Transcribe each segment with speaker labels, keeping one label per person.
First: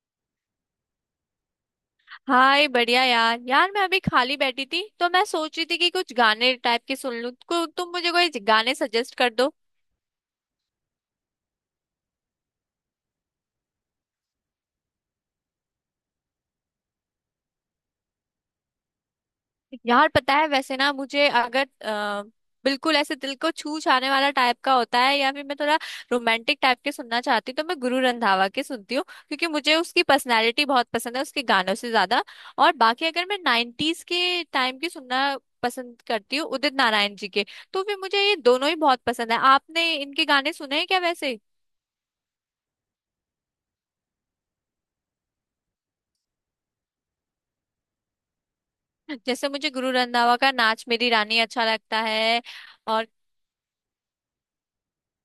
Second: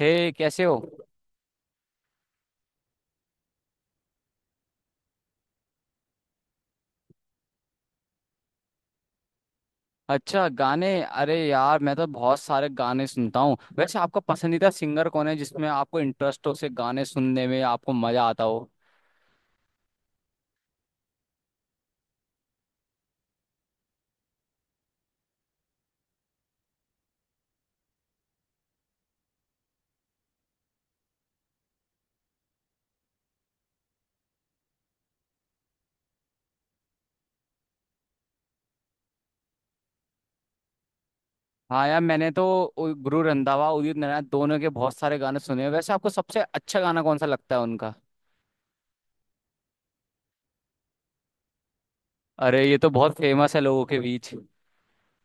Speaker 1: हे, कैसे हो।
Speaker 2: हाय बढ़िया यार यार मैं अभी खाली बैठी थी, तो मैं सोच रही थी कि कुछ गाने टाइप के सुन लूं को, तुम मुझे कोई गाने सजेस्ट कर दो।
Speaker 1: अच्छा, गाने। अरे यार, मैं तो बहुत सारे गाने सुनता हूँ। वैसे आपका पसंदीदा सिंगर कौन है जिसमें आपको इंटरेस्ट हो, से गाने सुनने में आपको मजा आता हो।
Speaker 2: यार पता है वैसे ना मुझे अगर बिल्कुल ऐसे दिल को छू छाने वाला टाइप का होता है, या फिर मैं थोड़ा रोमांटिक टाइप के सुनना चाहती हूँ, तो मैं गुरु रंधावा के सुनती हूँ, क्योंकि मुझे उसकी पर्सनैलिटी बहुत पसंद है उसके गानों से ज्यादा। और बाकी अगर मैं नाइन्टीज के टाइम की सुनना पसंद करती हूँ, उदित नारायण जी के, तो फिर मुझे ये दोनों ही बहुत पसंद है। आपने इनके गाने सुने हैं क्या वैसे?
Speaker 1: हाँ यार, मैंने तो गुरु रंधावा, उदित नारायण दोनों के बहुत सारे गाने सुने हैं। वैसे आपको सबसे अच्छा गाना कौन सा लगता है उनका।
Speaker 2: जैसे मुझे गुरु रंधावा का नाच मेरी रानी अच्छा लगता है।
Speaker 1: अरे ये तो
Speaker 2: और
Speaker 1: बहुत फेमस है लोगों के बीच।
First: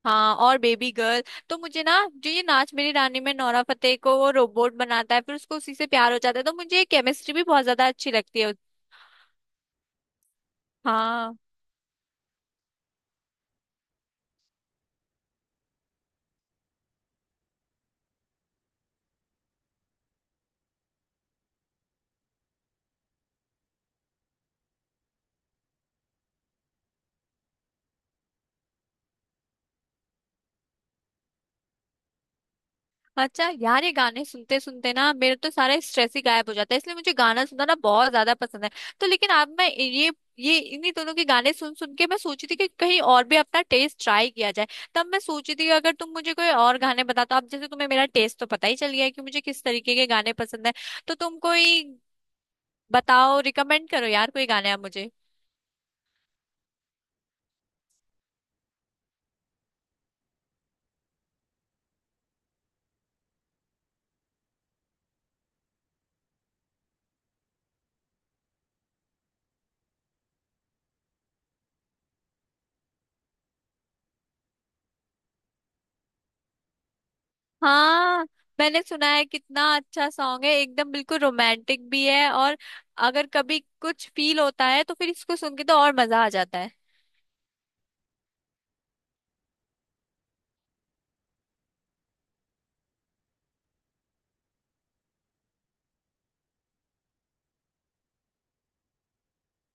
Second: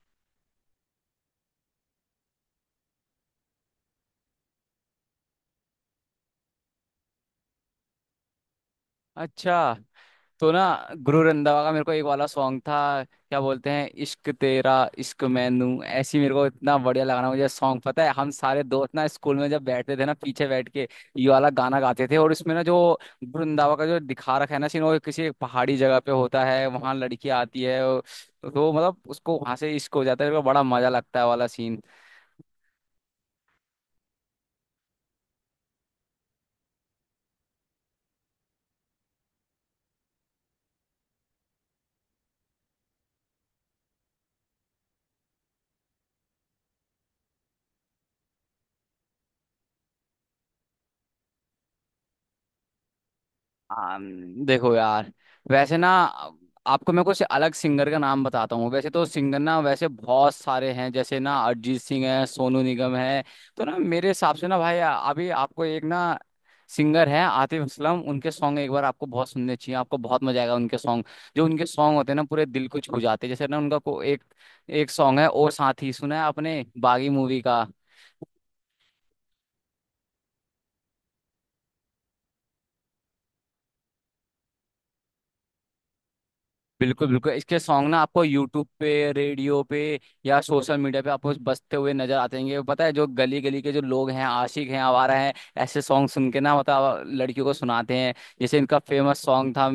Speaker 2: हाँ, और बेबी गर्ल। तो मुझे ना, जो ये नाच मेरी रानी में नोरा फतेही को वो रोबोट बनाता है, फिर उसको उसी से प्यार हो जाता है, तो मुझे केमिस्ट्री भी बहुत ज्यादा अच्छी लगती है उस-।
Speaker 1: अच्छा, तो ना गुरु
Speaker 2: हाँ।
Speaker 1: रंधावा का मेरे को एक वाला सॉन्ग था, क्या बोलते हैं, इश्क तेरा, इश्क मैनू ऐसी। मेरे को इतना बढ़िया लगा ना मुझे सॉन्ग, पता है हम सारे दोस्त ना स्कूल में जब बैठते थे ना, पीछे बैठ के ये वाला गाना गाते थे। और इसमें ना जो गुरु रंधावा का जो दिखा रखा है ना सीन, वो किसी एक पहाड़ी जगह पे होता है, वहां लड़की आती है तो मतलब उसको वहां से इश्क हो जाता है। मेरे को बड़ा मजा लगता है वाला सीन।
Speaker 2: अच्छा यार, ये गाने सुनते सुनते ना मेरे तो सारा स्ट्रेस ही गायब हो जाता है, इसलिए मुझे गाना सुनना ना बहुत ज्यादा पसंद है। तो लेकिन अब मैं ये इन्हीं दोनों के गाने सुन सुन के मैं सोची थी कि कहीं और भी अपना टेस्ट ट्राई किया जाए। तब मैं सोची थी कि अगर तुम मुझे कोई और गाने बता, तो अब जैसे तुम्हें मेरा टेस्ट तो पता ही चल गया है कि मुझे किस तरीके के गाने पसंद है। तो तुम कोई बताओ, रिकमेंड
Speaker 1: आम,
Speaker 2: करो यार कोई गाने
Speaker 1: देखो
Speaker 2: आप मुझे।
Speaker 1: यार, वैसे ना आपको मैं कुछ अलग सिंगर का नाम बताता हूँ। वैसे तो सिंगर ना वैसे बहुत सारे हैं, जैसे ना अरिजीत सिंह है, सोनू निगम है। तो ना मेरे हिसाब से ना भाई अभी आपको एक ना सिंगर है आतिफ असलम, उनके सॉन्ग एक बार आपको बहुत सुनने चाहिए, आपको बहुत मजा आएगा उनके सॉन्ग। जो उनके सॉन्ग होते हैं ना पूरे दिल को छू जाते हैं। जैसे ना उनका को एक एक सॉन्ग है, ओ साथी, सुना है आपने, बागी मूवी का।
Speaker 2: हाँ मैंने सुना है, कितना अच्छा सॉन्ग है, एकदम बिल्कुल रोमांटिक भी है, और अगर कभी कुछ फील होता है तो फिर इसको सुन के तो और मजा आ जाता है।
Speaker 1: बिल्कुल बिल्कुल, इसके सॉन्ग ना आपको यूट्यूब पे, रेडियो पे या सोशल मीडिया पे आपको बजते हुए नजर आते हैं। पता है, जो गली गली के जो लोग हैं, आशिक हैं, आवारा हैं, ऐसे सॉन्ग सुन के ना मतलब लड़कियों को सुनाते हैं। जैसे इनका फेमस सॉन्ग था,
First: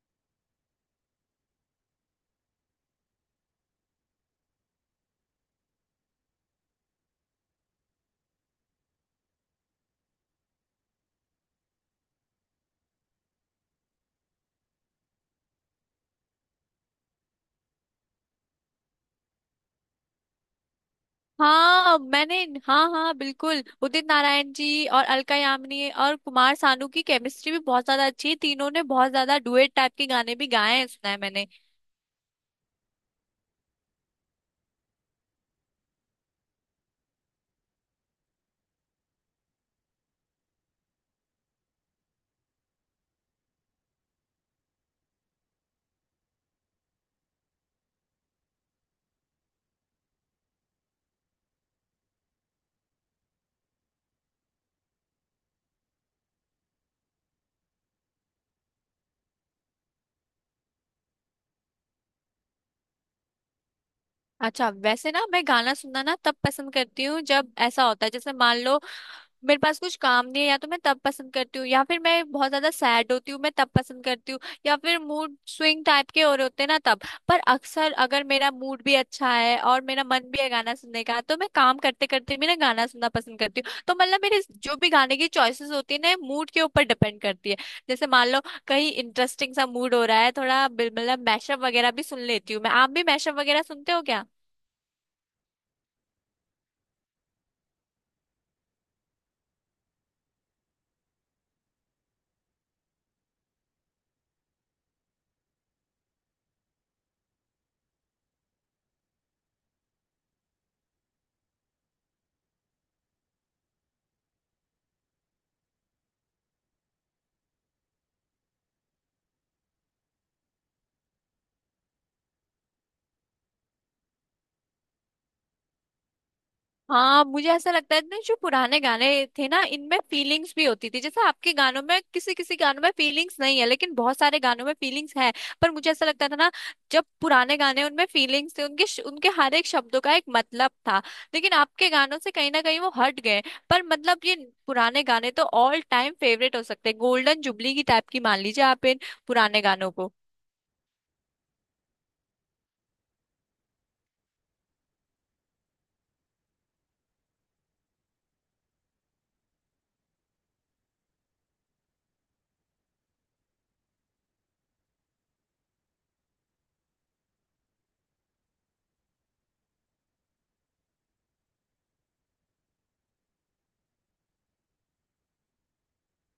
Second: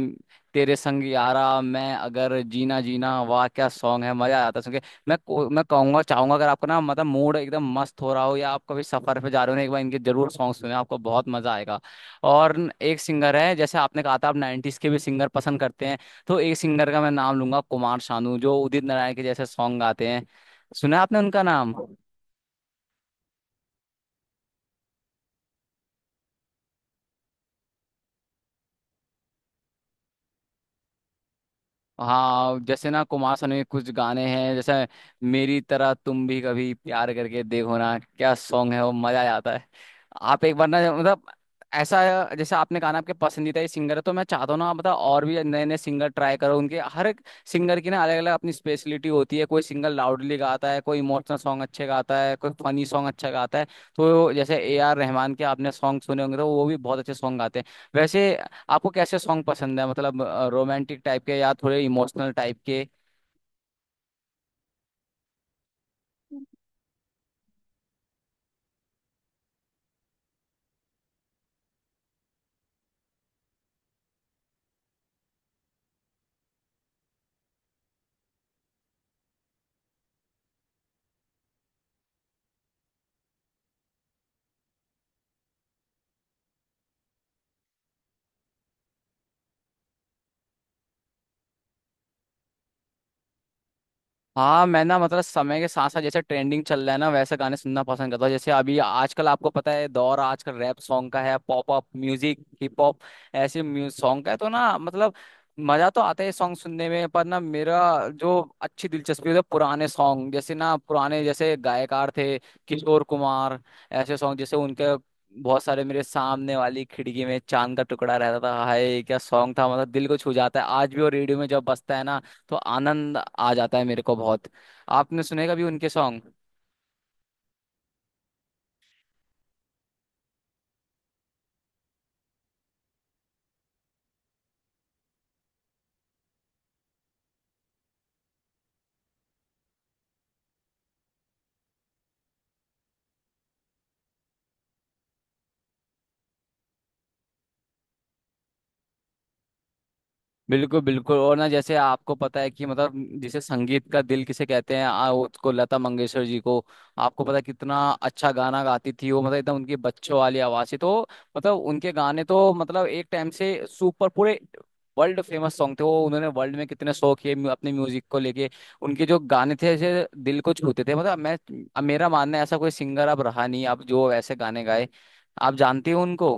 Speaker 1: तेरे संग यारा मैं अगर जीना जीना, वाह क्या सॉन्ग है, मजा आ जाता है सुन के। मैं कहूंगा चाहूंगा, अगर आपको ना मतलब मूड एकदम मस्त हो रहा हो या आप कभी सफर पे जा रहे हो ना, एक बार इनके जरूर सॉन्ग सुने, आपको बहुत मजा आएगा। और एक सिंगर है, जैसे आपने कहा था आप नाइन्टीज के भी सिंगर पसंद करते हैं, तो एक सिंगर का मैं नाम लूंगा, कुमार शानू, जो उदित नारायण के जैसे सॉन्ग गाते हैं। सुना है आपने उनका नाम।
Speaker 2: हाँ मैंने, हाँ हाँ बिल्कुल, उदित नारायण जी और अलका यामिनी और कुमार सानू की केमिस्ट्री भी बहुत ज्यादा अच्छी है। तीनों ने बहुत ज्यादा डुएट टाइप के गाने भी गाए हैं, सुना है मैंने।
Speaker 1: हाँ जैसे ना कुमार सानू के कुछ गाने हैं जैसे, मेरी तरह तुम भी कभी प्यार करके देखो ना, क्या सॉन्ग है वो, मजा आ जाता है। आप एक बार ना मतलब ऐसा, जैसे आपने कहा ना आपके पसंदीदा ही सिंगर है, तो मैं चाहता हूँ ना आप मतलब और भी नए नए सिंगर ट्राई करो। उनके हर एक सिंगर की ना अलग अलग अपनी स्पेशलिटी होती है। कोई सिंगर लाउडली गाता है, कोई इमोशनल सॉन्ग अच्छे गाता है, कोई फनी सॉन्ग अच्छा गाता है। तो जैसे ए आर रहमान के आपने सॉन्ग सुने होंगे, तो वो भी बहुत अच्छे सॉन्ग गाते हैं। वैसे आपको कैसे सॉन्ग पसंद है, मतलब रोमांटिक टाइप के या थोड़े इमोशनल टाइप के।
Speaker 2: अच्छा वैसे ना, मैं गाना सुनना ना तब पसंद करती हूँ जब ऐसा होता है, जैसे मान लो मेरे पास कुछ काम नहीं है, या तो मैं तब पसंद करती हूँ, या फिर मैं बहुत ज्यादा सैड होती हूँ मैं तब पसंद करती हूँ, या फिर मूड स्विंग टाइप के हो रहे होते हैं ना तब। पर अक्सर अगर मेरा मूड भी अच्छा है और मेरा मन भी है गाना सुनने का, तो मैं काम करते करते भी ना गाना सुनना पसंद करती हूँ। तो मतलब मेरे जो भी गाने की चॉइसेस होती है ना, मूड के ऊपर डिपेंड करती है। जैसे मान लो कहीं इंटरेस्टिंग सा मूड हो रहा है, थोड़ा मतलब मैशअप वगैरह भी सुन लेती हूँ मैं। आप भी मैशअप वगैरह सुनते हो क्या?
Speaker 1: हाँ, मैं ना मतलब समय के साथ साथ जैसे ट्रेंडिंग चल रहा है ना वैसे गाने सुनना पसंद करता हूँ। जैसे अभी आजकल आपको पता है, दौर आजकल रैप सॉन्ग का है, pop up music, hip hop, ऐसे म्यूजिक सॉन्ग का है। तो ना मतलब मजा तो आता है सॉन्ग सुनने में, पर ना मेरा जो अच्छी दिलचस्पी है पुराने सॉन्ग, जैसे ना पुराने जैसे गायकार थे, किशोर कुमार, ऐसे सॉन्ग जैसे उनके बहुत सारे, मेरे सामने वाली खिड़की में चांद का टुकड़ा रहता था, हाय क्या सॉन्ग था, मतलब दिल को छू जाता है। आज भी वो रेडियो में जब बजता है ना, तो आनंद आ जाता है मेरे को बहुत। आपने सुने कभी उनके सॉन्ग।
Speaker 2: हाँ मुझे ऐसा लगता है ना, जो पुराने गाने थे ना, इनमें फीलिंग्स भी होती थी। जैसे आपके गानों में किसी किसी गानों में फीलिंग्स नहीं है, लेकिन बहुत सारे गानों में फीलिंग्स है। पर मुझे ऐसा लगता था ना, जब पुराने गाने, उनमें फीलिंग्स थे, उनके हर एक शब्दों का एक मतलब था। लेकिन आपके गानों से कहीं ना कहीं वो हट गए। पर मतलब ये पुराने गाने तो ऑल टाइम फेवरेट हो सकते हैं, गोल्डन जुबली की टाइप की मान लीजिए आप इन पुराने गानों को।
Speaker 1: बिल्कुल बिल्कुल, और ना जैसे आपको पता है कि मतलब जिसे संगीत का दिल किसे कहते हैं उसको लता मंगेशकर जी को। आपको पता है कितना अच्छा गाना गाती थी वो, मतलब एकदम उनकी बच्चों वाली आवाज थी। तो मतलब उनके गाने तो मतलब एक टाइम से सुपर पूरे वर्ल्ड फेमस सॉन्ग थे। वो उन्होंने वर्ल्ड में कितने शो किए अपने म्यूजिक को लेके। उनके जो गाने थे ऐसे दिल को छूते थे, मतलब मैं अब मेरा मानना है ऐसा कोई सिंगर अब रहा नहीं अब, जो ऐसे गाने गाए। आप जानती हो उनको।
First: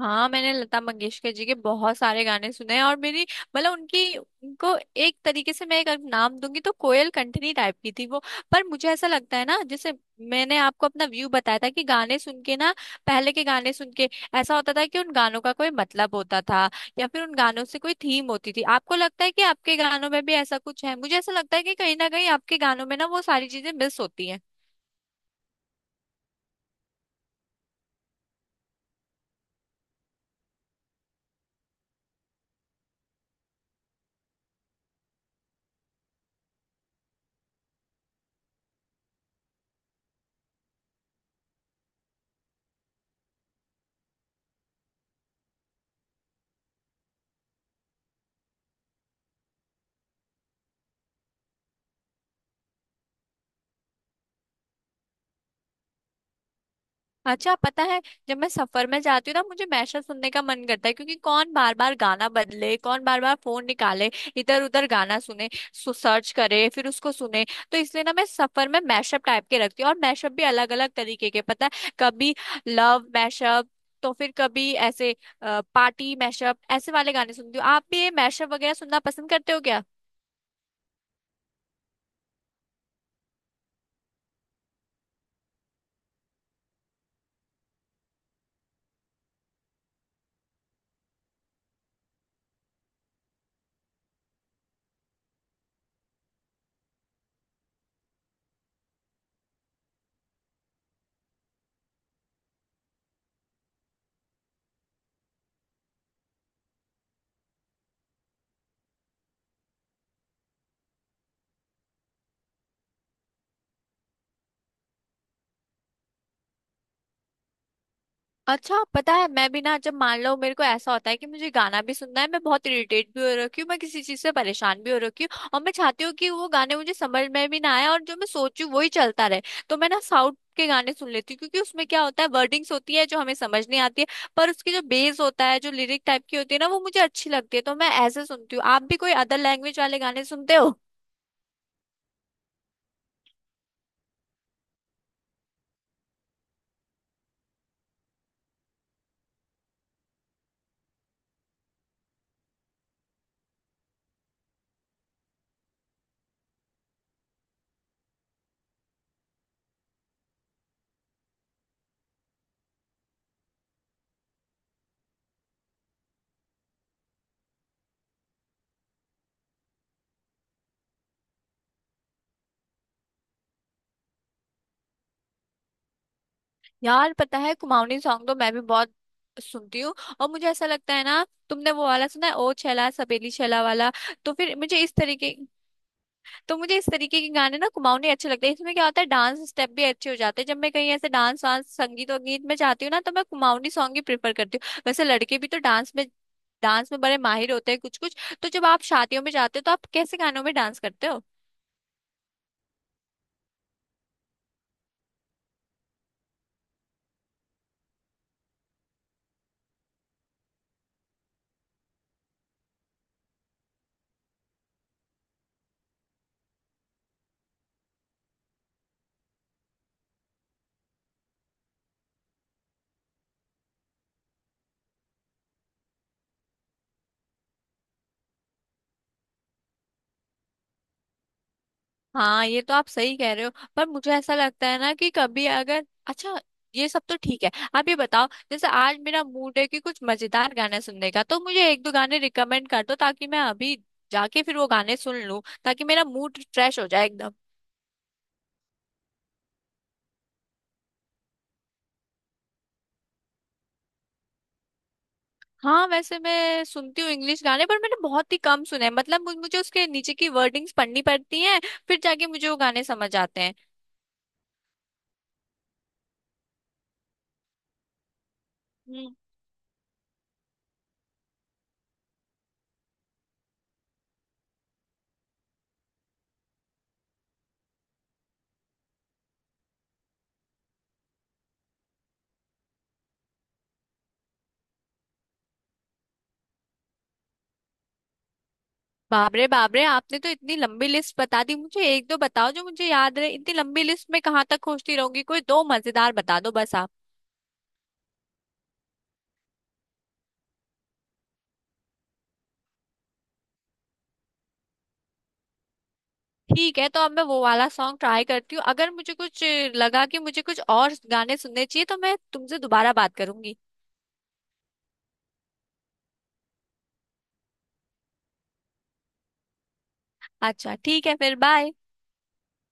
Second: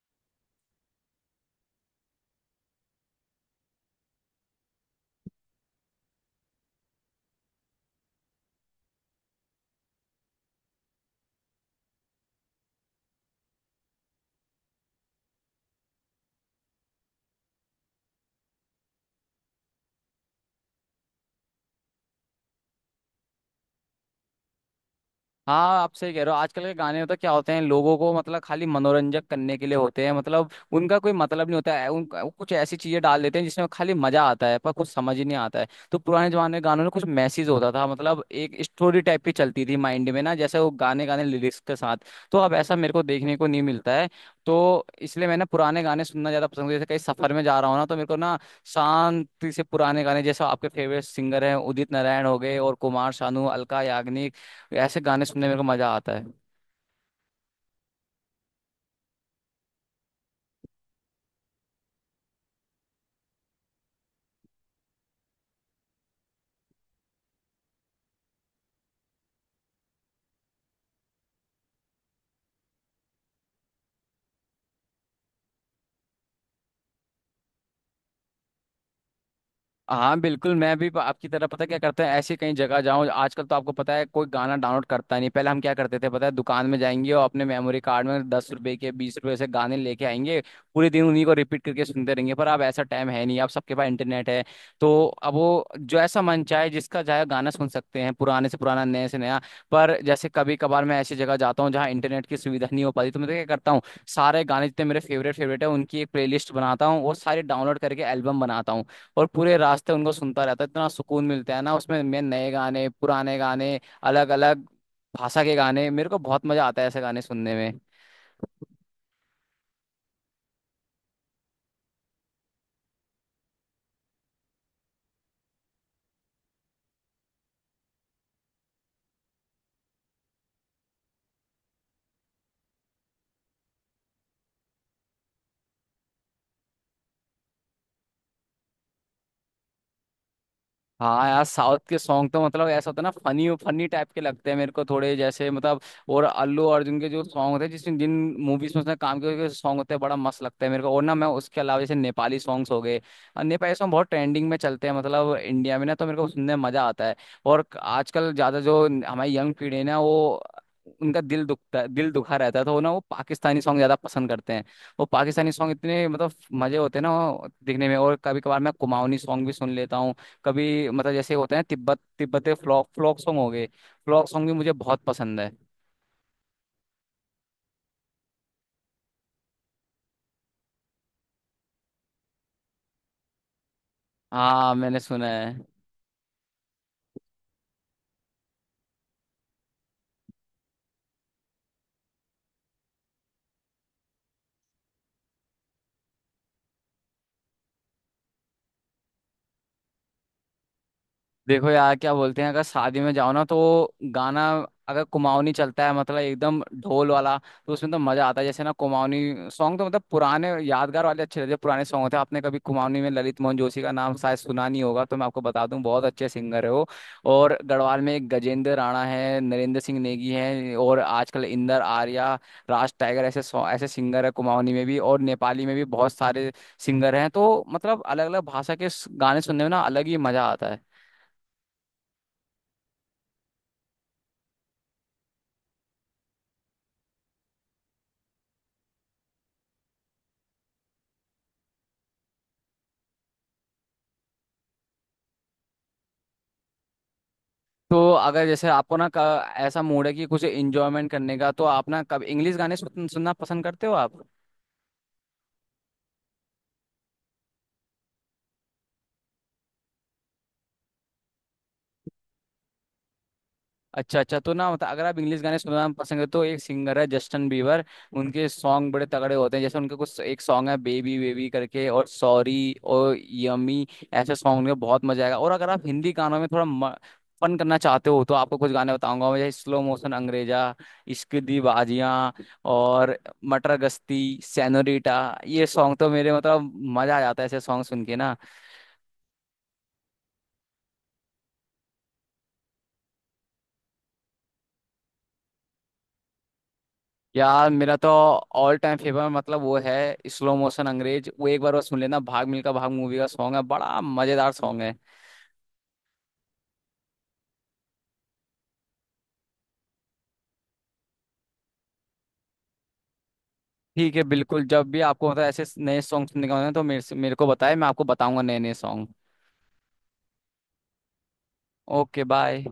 Speaker 2: हाँ मैंने लता मंगेशकर जी के बहुत सारे गाने सुने हैं, और मेरी मतलब उनकी, उनको एक तरीके से मैं एक अगर नाम दूंगी, तो कोयल कंठनी टाइप की थी वो। पर मुझे ऐसा लगता है ना, जैसे मैंने आपको अपना व्यू बताया था कि गाने सुन के ना, पहले के गाने सुन के, ऐसा होता था कि उन गानों का कोई मतलब होता था, या फिर उन गानों से कोई थीम होती थी। आपको लगता है कि आपके गानों में भी ऐसा कुछ है? मुझे ऐसा लगता है कि कहीं ना कहीं आपके गानों में ना वो सारी चीजें मिस होती हैं।
Speaker 1: हाँ, आप सही कह रहे हो। आजकल के गाने होता क्या होते हैं, लोगों को मतलब खाली मनोरंजक करने के लिए होते हैं, मतलब उनका कोई मतलब नहीं होता है। उनका वो कुछ ऐसी चीजें डाल देते हैं जिसमें खाली मजा आता है, पर कुछ समझ ही नहीं आता है। तो पुराने जमाने के गानों में कुछ मैसेज होता था, मतलब एक स्टोरी टाइप की चलती थी माइंड में ना, जैसे वो गाने, गाने लिरिक्स के साथ। तो अब ऐसा मेरे को देखने को नहीं मिलता है। तो इसलिए मैं ना पुराने गाने सुनना ज्यादा पसंद, जैसे कहीं सफर में जा रहा हूँ ना, तो मेरे को ना शांति से पुराने गाने, जैसे आपके फेवरेट सिंगर हैं, उदित नारायण हो गए और कुमार शानू, अलका याग्निक, ये ऐसे गाने सुनने में मेरे को मजा आता है।
Speaker 2: अच्छा पता है, जब मैं सफर में जाती हूँ ना मुझे मैशअप सुनने का मन करता है, क्योंकि कौन बार बार गाना बदले, कौन बार बार फोन निकाले, इधर उधर गाना सुने, सु सर्च करे फिर उसको सुने। तो इसलिए ना मैं सफर में मैशअप टाइप के रखती हूँ, और मैशअप भी अलग अलग तरीके के पता है, कभी लव मैशअप, तो फिर कभी ऐसे पार्टी मैशअप, ऐसे वाले गाने सुनती हूँ। आप भी ये मैशअप वगैरह सुनना पसंद करते हो क्या?
Speaker 1: हाँ बिल्कुल, मैं भी आपकी तरह, पता क्या करता है, ऐसी कहीं जगह जाऊँ आजकल, तो आपको पता है कोई गाना डाउनलोड करता नहीं। पहले हम क्या करते थे पता है, दुकान में जाएंगे और अपने मेमोरी कार्ड में 10 रुपए के, 20 रुपए से गाने लेके आएंगे, पूरे दिन उन्हीं को रिपीट करके सुनते रहेंगे। पर अब ऐसा टाइम है नहीं, अब सबके पास इंटरनेट है। तो अब वो जो ऐसा मन चाहे जिसका चाहे गाना सुन सकते हैं, पुराने से पुराना, नए से नया। पर जैसे कभी कभार मैं ऐसी जगह जाता हूँ जहाँ इंटरनेट की सुविधा नहीं हो पाती, तो मैं तो क्या करता हूँ, सारे गाने जितने मेरे फेवरेट फेवरेट है उनकी एक प्लेलिस्ट बनाता हूँ, वो सारे डाउनलोड करके एल्बम बनाता हूँ और पूरे रास्ते उनको सुनता रहता है। इतना सुकून मिलता है ना उसमें, मैं नए गाने, पुराने गाने, अलग अलग भाषा के गाने, मेरे को बहुत मजा आता है ऐसे गाने सुनने में।
Speaker 2: अच्छा पता है, मैं भी ना जब मान लो मेरे को ऐसा होता है कि मुझे गाना भी सुनना है, मैं बहुत इरिटेट भी हो रखी हूँ, मैं किसी चीज से परेशान भी हो रखी हूँ, और मैं चाहती हूँ कि वो गाने मुझे समझ में भी ना आए और जो मैं सोचूं वही चलता रहे, तो मैं ना साउथ के गाने सुन लेती हूँ, क्योंकि उसमें क्या होता है वर्डिंग्स होती है जो हमें समझ नहीं आती है। पर उसकी जो बेस होता है, जो लिरिक टाइप की होती है ना, वो मुझे अच्छी लगती है, तो मैं ऐसे सुनती हूँ। आप भी कोई अदर लैंग्वेज वाले गाने सुनते हो?
Speaker 1: हाँ यार, साउथ के सॉन्ग तो मतलब ऐसा होता है ना, फनी फनी टाइप के लगते हैं मेरे को, थोड़े जैसे मतलब। और अल्लू अर्जुन के जो सॉन्ग होते हैं, जिसमें जिन मूवीज में उसने काम किया, सॉन्ग होते हैं बड़ा मस्त लगता है मेरे को। और ना मैं उसके अलावा जैसे नेपाली सॉन्ग्स हो गए, नेपाली सॉन्ग बहुत ट्रेंडिंग में चलते हैं मतलब इंडिया में ना, तो मेरे को सुनने में मजा आता है। और आजकल ज्यादा जो हमारी यंग पीढ़ी है ना, वो उनका दिल दुखता, दिल दुखा रहता है, तो वो ना वो पाकिस्तानी सॉन्ग ज्यादा पसंद करते हैं। वो पाकिस्तानी सॉन्ग इतने मतलब मजे होते हैं ना वो दिखने में। और कभी कभार मैं कुमाऊनी सॉन्ग भी सुन लेता हूँ। कभी मतलब जैसे होते हैं, तिब्बत, तिब्बते फ्लॉक, फ्लॉक सॉन्ग हो गए, फ्लॉक सॉन्ग भी मुझे बहुत पसंद है।
Speaker 2: यार पता है, कुमाऊनी सॉन्ग तो मैं भी बहुत सुनती हूँ। और मुझे ऐसा लगता है ना, तुमने वो वाला सुना है, ओ छैला सपेली छैला वाला? तो फिर
Speaker 1: हाँ
Speaker 2: मुझे इस
Speaker 1: मैंने सुना
Speaker 2: तरीके
Speaker 1: है।
Speaker 2: तो मुझे इस तरीके के गाने ना कुमाऊनी अच्छे लगते हैं। इसमें क्या होता है, डांस स्टेप भी अच्छे हो जाते हैं। जब मैं कहीं ऐसे डांस वांस, संगीत और गीत में जाती हूँ ना, तो मैं कुमाऊनी सॉन्ग ही प्रेफर करती हूँ। वैसे लड़के भी तो डांस में बड़े माहिर होते हैं कुछ कुछ। तो जब आप शादियों में जाते हो, तो आप कैसे गानों में डांस करते हो?
Speaker 1: देखो यार क्या बोलते हैं, अगर शादी में जाओ ना तो गाना, अगर कुमाऊनी चलता है मतलब एकदम ढोल वाला, तो उसमें तो मजा आता है। जैसे ना कुमाऊनी सॉन्ग तो मतलब पुराने यादगार वाले अच्छे रहते हैं, पुराने सॉन्ग होते हैं। आपने कभी कुमाऊनी में ललित मोहन जोशी का नाम शायद सुना नहीं होगा, तो मैं आपको बता दूं, बहुत अच्छे सिंगर है वो। और गढ़वाल में एक गजेंद्र राणा है, नरेंद्र सिंह नेगी है, और आजकल इंदर आर्या, राज टाइगर, ऐसे सिंगर है कुमाऊनी में भी और नेपाली में भी बहुत सारे सिंगर हैं। तो मतलब अलग अलग भाषा के गाने सुनने में ना अलग ही मजा आता है।
Speaker 2: हाँ ये तो आप सही कह रहे हो। पर मुझे ऐसा लगता है ना कि कभी अगर अच्छा, ये सब तो ठीक है, आप ये बताओ, जैसे आज मेरा मूड है कि कुछ मजेदार गाने सुनने का, तो मुझे 1-2 गाने रिकमेंड कर दो, ताकि मैं अभी जाके फिर वो गाने सुन लूं, ताकि मेरा मूड फ्रेश हो जाए एकदम।
Speaker 1: तो अगर जैसे आपको ना ऐसा मूड है कि कुछ इंजॉयमेंट करने का, तो आप ना कब इंग्लिश गाने सुनना पसंद करते हो आप।
Speaker 2: हाँ वैसे मैं सुनती हूँ इंग्लिश गाने, पर मैंने बहुत ही कम सुने हैं, मतलब मुझे उसके नीचे की वर्डिंग्स पढ़नी पड़ती हैं, फिर जाके मुझे वो गाने समझ आते
Speaker 1: अच्छा अच्छा, तो ना मतलब अगर आप इंग्लिश गाने सुनना पसंद है, तो एक सिंगर है जस्टिन बीबर, उनके सॉन्ग
Speaker 2: हैं।
Speaker 1: बड़े तगड़े होते हैं। जैसे उनके कुछ एक सॉन्ग है, बेबी बेबी करके, और सॉरी, और यमी, ऐसे सॉन्ग उनके, बहुत मजा आएगा। और अगर आप हिंदी गानों में थोड़ा फन करना चाहते हो, तो आपको कुछ गाने बताऊंगा मैं, जैसे स्लो मोशन अंग्रेजा, इश्क दी बाजियां, और मटर गश्ती, सेनोरीटा, ये सॉन्ग तो मेरे मतलब, मजा आ जाता है ऐसे सॉन्ग सुन के ना।
Speaker 2: बाप रे बाप रे, आपने तो इतनी लंबी लिस्ट बता दी। मुझे एक दो बताओ जो मुझे याद रहे, इतनी लंबी लिस्ट में कहाँ तक खोजती रहूंगी, कोई 2 मजेदार बता दो बस आप।
Speaker 1: यार मेरा तो ऑल टाइम फेवरेट मतलब वो है, स्लो मोशन अंग्रेज, वो एक बार और सुन लेना, भाग मिल्खा भाग मूवी का सॉन्ग है, बड़ा मजेदार सॉन्ग है।
Speaker 2: ठीक है, तो अब मैं वो वाला सॉन्ग ट्राई करती हूँ। अगर मुझे कुछ लगा कि मुझे कुछ और गाने सुनने चाहिए, तो मैं तुमसे दोबारा बात करूंगी।
Speaker 1: ठीक है बिल्कुल, जब भी आपको मतलब ऐसे नए सॉन्ग सुनने का मन है तो मेरे से, मेरे को बताएं, मैं आपको बताऊंगा नए नए सॉन्ग।
Speaker 2: अच्छा ठीक है, फिर बाय।
Speaker 1: Okay bye.